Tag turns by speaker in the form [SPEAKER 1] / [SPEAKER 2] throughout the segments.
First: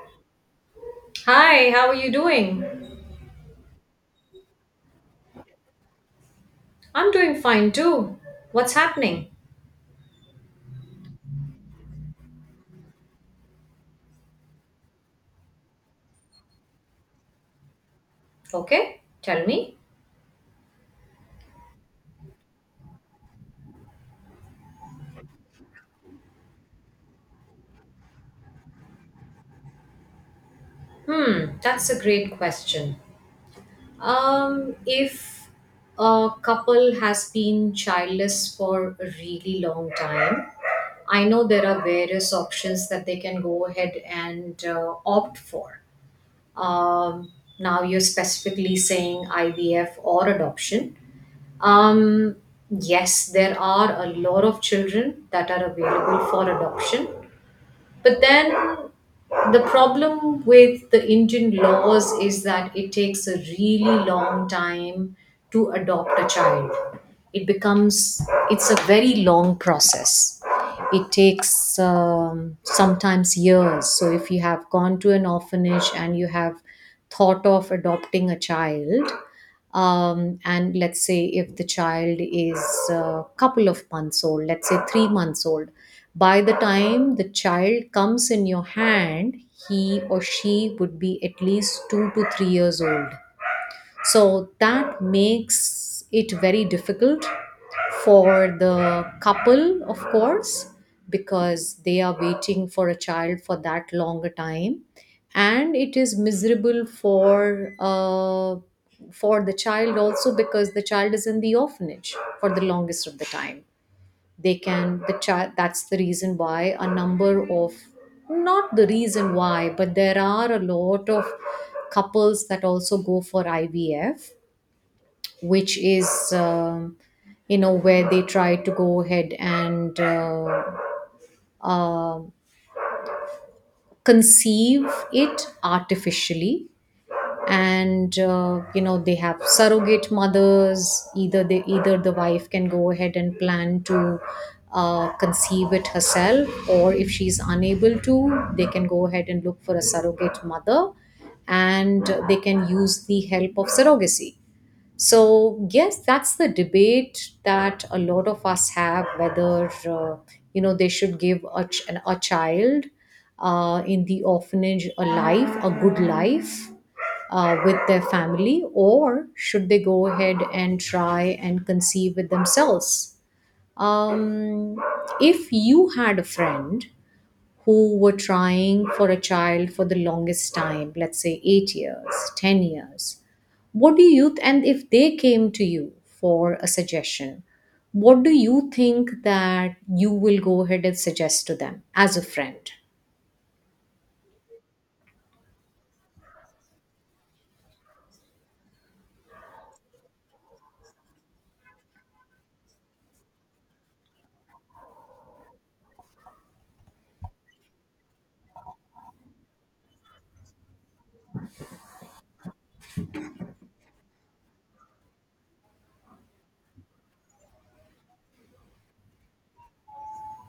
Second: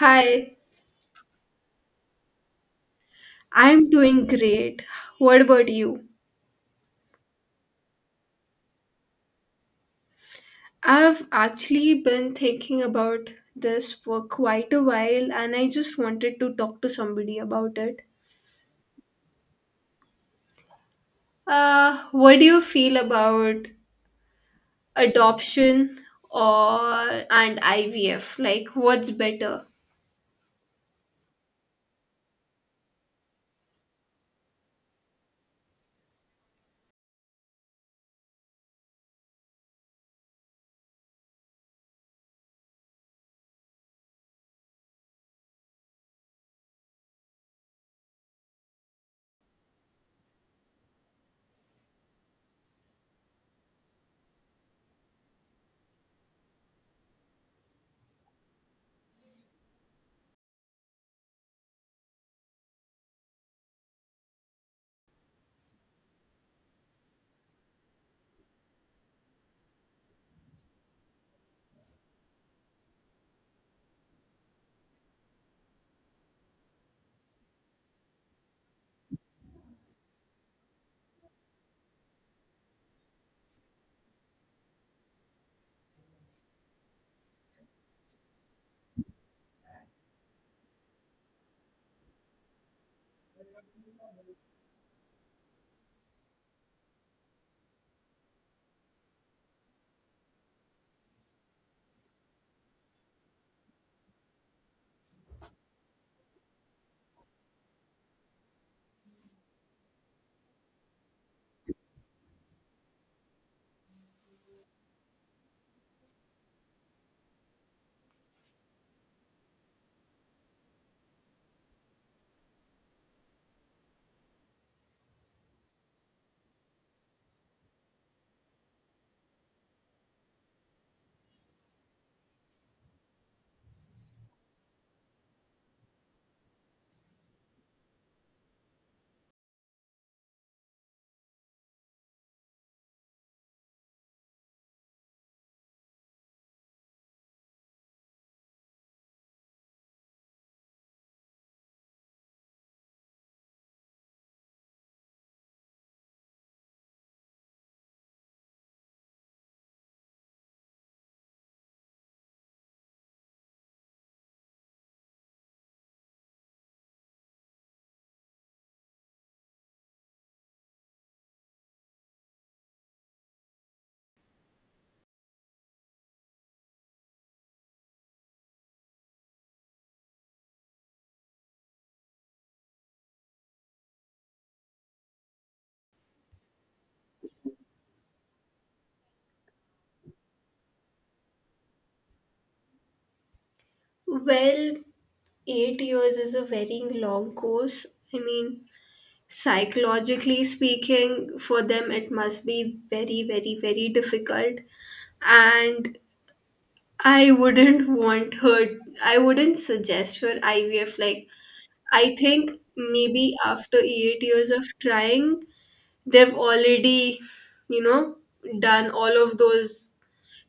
[SPEAKER 1] Hi,
[SPEAKER 2] Hi, how are you doing?
[SPEAKER 1] I'm doing great. What about you?
[SPEAKER 2] I'm doing fine too. What's happening?
[SPEAKER 1] I've actually been thinking about this for quite a while and I just wanted to talk to somebody about it.
[SPEAKER 2] Okay, tell me.
[SPEAKER 1] What do you feel about adoption or and IVF? Like what's better?
[SPEAKER 2] Hmm, that's a great question. If a couple has been childless for a really long time, I know there are various options that they can go ahead and opt for. Um, Now you're specifically saying IVF or adoption. Um, yes, there are a lot of children that are available for adoption. But then the problem with the Indian laws is that it takes a really long time to adopt a child. It becomes, it's a very long process. It takes sometimes years. So if you have gone to an orphanage and you have thought of adopting a child, and let's say if the child is a couple of months old, let's say 3 months old, by the time the child comes in your hand, he or she would be at least 2 to 3 years old. So that makes it very difficult for the couple, of course, because they are waiting for a child for that longer time. And it is miserable for the child also because the child is in the orphanage for the longest of the time they can the child that's the reason why a number of not the reason why but there are a lot of couples that also go for ivf which is you know where they try to go ahead and uh, conceive it artificially and you know they have surrogate mothers either the wife can go ahead and plan to conceive it herself, or if she's unable to they can go ahead and look for a surrogate mother and they can use the help of surrogacy. So yes, that's the debate that a lot of us have, whether you know they should give a child in the orphanage a life, a good life with their family, or should they go ahead and try and conceive with themselves? Um, if you had a friend who were trying for a child for the longest time, let's say 8 years, 10 years, what do you, and if they came to you for a suggestion, what do you think that you will go ahead and suggest to them as a friend?
[SPEAKER 1] Well, 8 years is a very long course. I mean, psychologically speaking, for them it must be very difficult and I wouldn't want her, I wouldn't suggest for IVF. Like, I think maybe after 8 years of trying, they've already, you know, done all of those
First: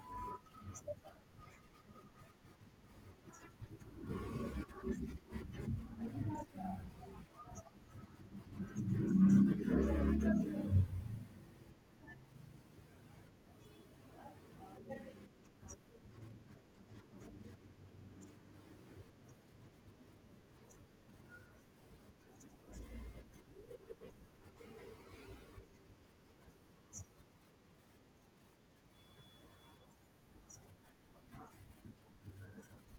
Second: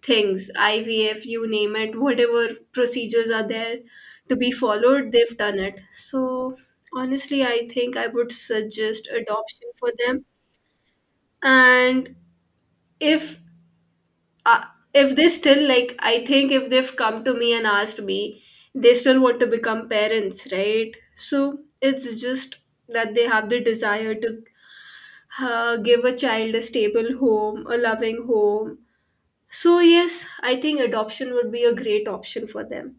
[SPEAKER 1] things IVF, you name it, whatever procedures are there to be followed, they've done it. So, honestly, I think I would suggest adoption for them. And if uh, if they still like I think if they've come to me and asked me, they still want to become parents, right? So it's just that they have the desire to give a child a stable home, a loving home. So yes, I think adoption would be a great option for them.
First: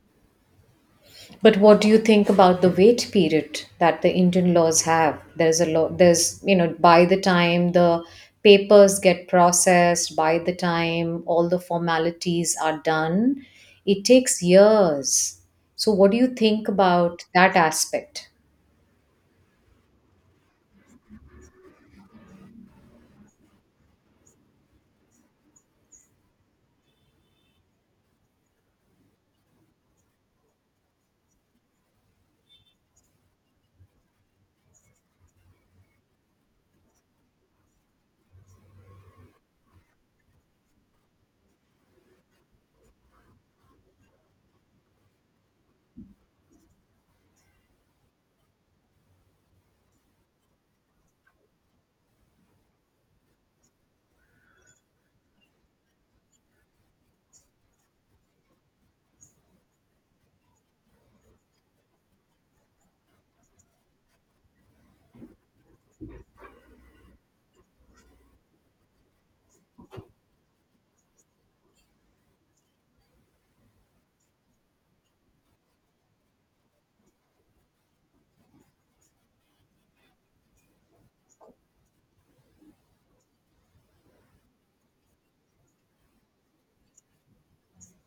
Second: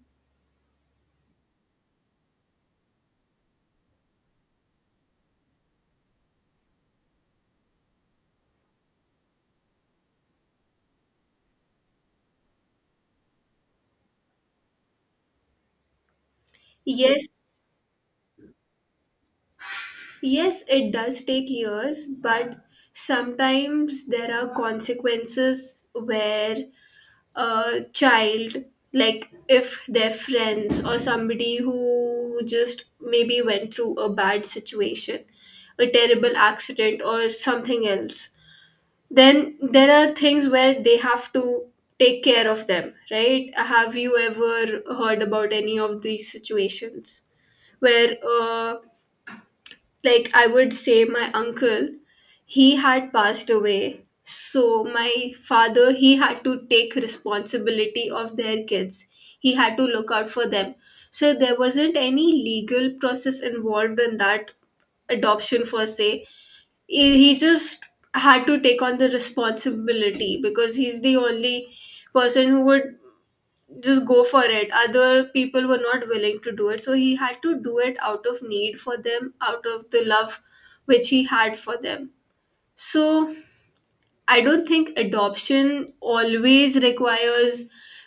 [SPEAKER 2] But what do you think about the wait period that the Indian laws have? There's a lot, there's, you know, by the time the papers get processed, by the time all the formalities are done, it takes years. So, what do you think about
[SPEAKER 1] Yes,
[SPEAKER 2] that aspect?
[SPEAKER 1] yes it does take years, but sometimes there are consequences where a child, like if their friends or somebody who just maybe went through a bad situation, a terrible accident or something else, then there are things where they have to take care of them, right? Have you ever heard about any of these situations where like I would say my uncle, he had passed away. So my father, he had to take responsibility of their kids. He had to look out for them. So there wasn't any legal process involved in that adoption per se. He just had to take on the responsibility because he's the only person who would just go for it. Other people were not willing to do it, so he had to do it out of need for them, out of the love which he had for them. So I don't think adoption always requires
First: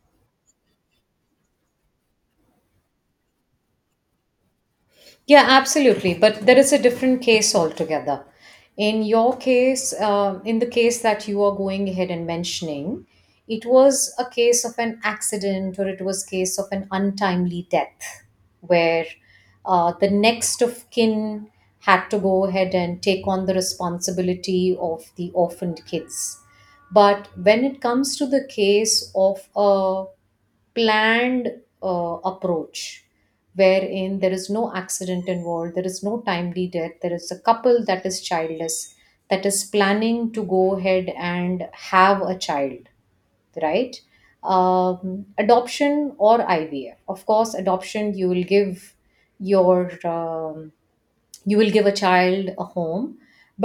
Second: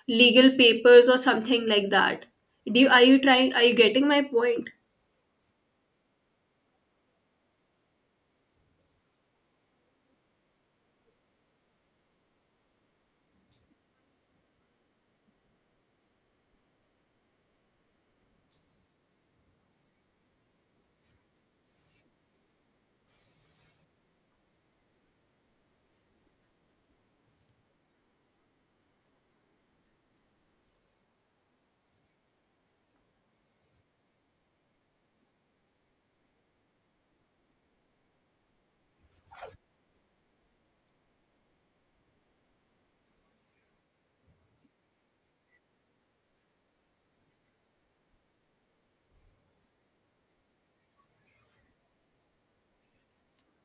[SPEAKER 1] legal papers or something like that. Do you, are you trying, are you getting my point?
[SPEAKER 2] Yeah, absolutely. But there is a different case altogether. In your case, in the case that you are going ahead and mentioning, it was a case of an accident or it was case of an untimely death where the next of kin had to go ahead and take on the responsibility of the orphaned kids. But when it comes to the case of a planned approach, wherein there is no accident involved, there is no timely death, there is a couple that is childless, that is planning to go ahead and have a child, right? Adoption or IVF. Of course, adoption you will give your you will give a child a home,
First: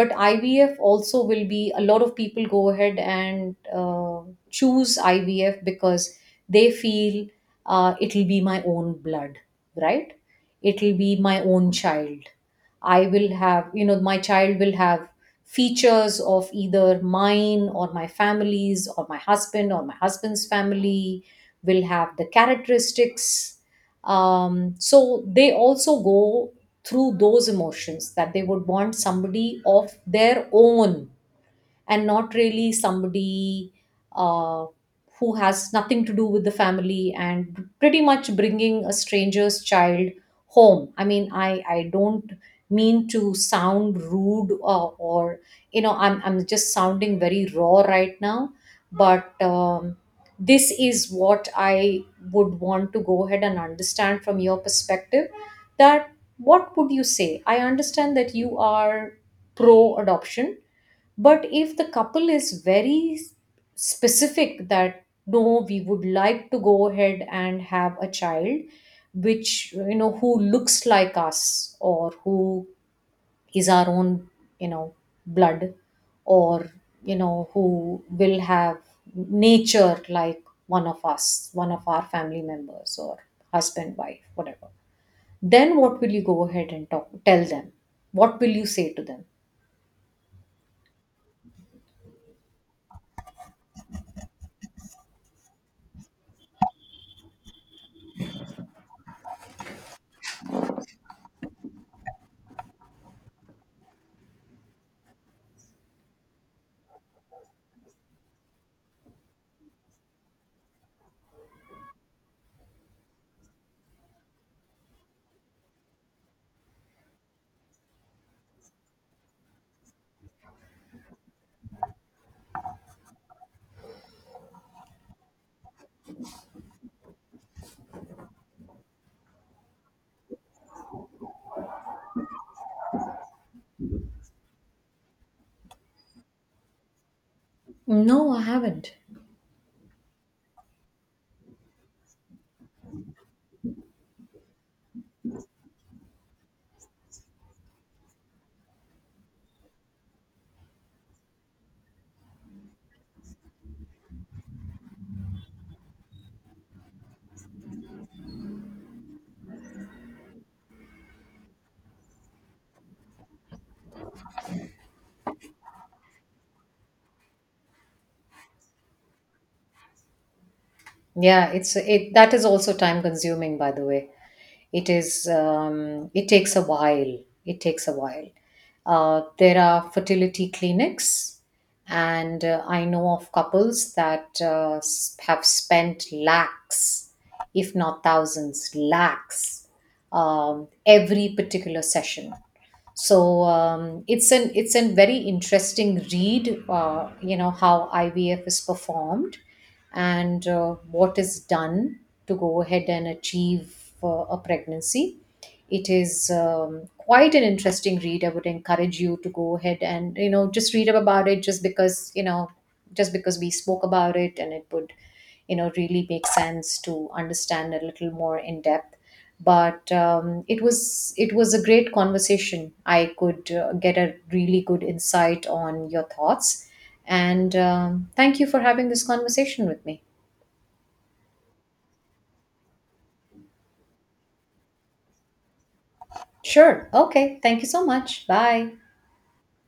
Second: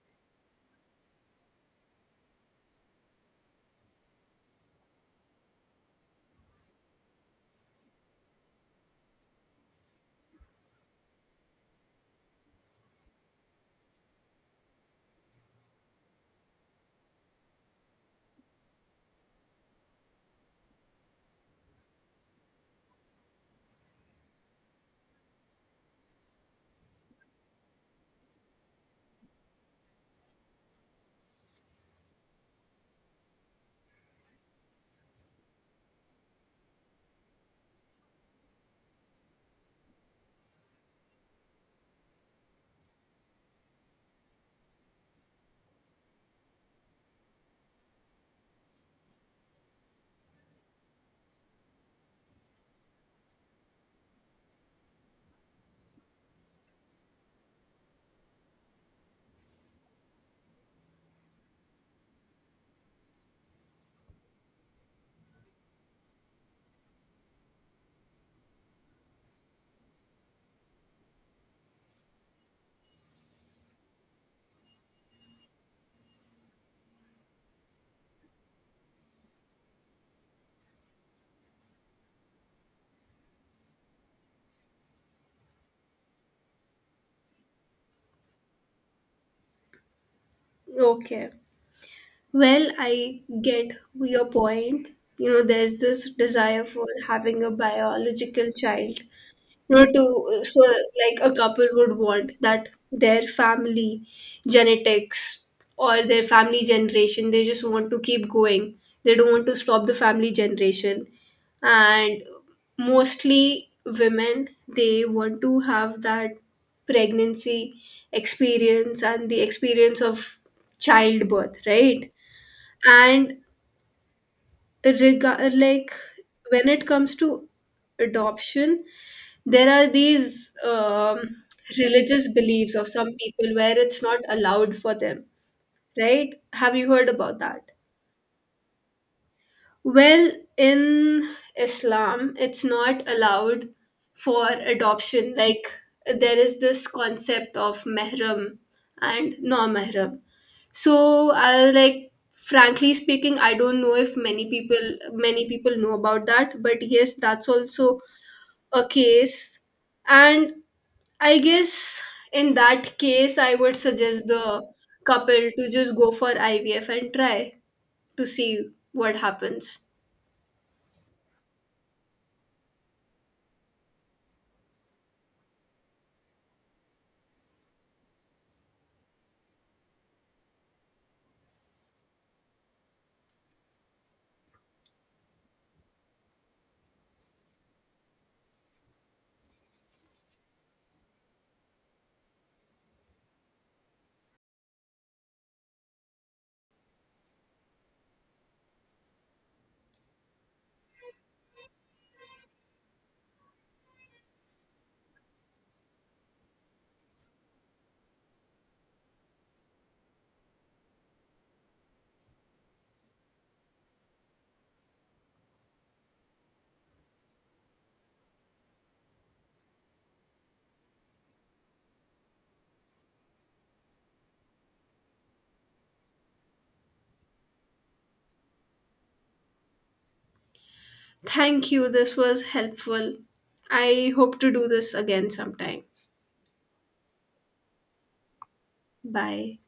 [SPEAKER 2] but ivf also will be, a lot of people go ahead and uh, choose ivf because they feel it'll be my own blood, right, it'll be my own child. I will have, you know, my child will have features of either mine or my family's or my husband or my husband's family, will have the characteristics. So they also go through those emotions that they would want somebody of their own, and not really somebody uh, who has nothing to do with the family, and pretty much bringing a stranger's child home. I mean, I don't mean to sound rude or, you know, I'm just sounding very raw right now, but this is what I would want to go ahead and understand from your perspective, that what would you say? I understand that you are pro adoption, but if the couple is specific that no, we would like to go ahead and have a child, which, you know, who looks like us, or who is our own, you know, blood, or, you know, who will have nature like one of us, one of our family members, or husband, wife, whatever, then what will you go ahead and tell them? What will you say to them?
[SPEAKER 1] Okay, well I get your point. There's this desire for having a biological child. No, to so like a couple would want that their family genetics or their family generation, they just want to keep going. They don't want to stop the family generation. And mostly women, they want to have that pregnancy experience and the experience of childbirth, right? And rega- like when it comes to adoption, there are these religious beliefs of some people where it's not allowed for them, right? Have you heard about that?
[SPEAKER 2] No, I haven't.
[SPEAKER 1] Well, in islam it's not allowed for adoption. Like, there is this concept of mehram and non-mehram. So I like frankly speaking, I don't know if many people, many people know about that, but yes, that's also a case. And I guess in that case, I would suggest the couple to just go for IVF and try to see what happens.
[SPEAKER 2] Yeah, it that is also time consuming, by the way. It is it takes a while, it takes a while there are fertility clinics, and I know of couples that have spent lakhs, if not thousands lakhs, every particular session. So it's an very interesting read, you know, how ivf is performed and what is done to go ahead and achieve a pregnancy. It is quite an interesting read. I would encourage you to go ahead and, you know, just read up about it, just because you know, just because we spoke about it, and it would, you know, really make sense to understand a little more in depth. But it was a great conversation. I could get a really good insight on your thoughts, and thank you for having this conversation with me.
[SPEAKER 1] Thank you. This was helpful. I hope to do this again sometime.
[SPEAKER 2] Sure. Okay. Thank you so much. Bye.
[SPEAKER 1] Bye.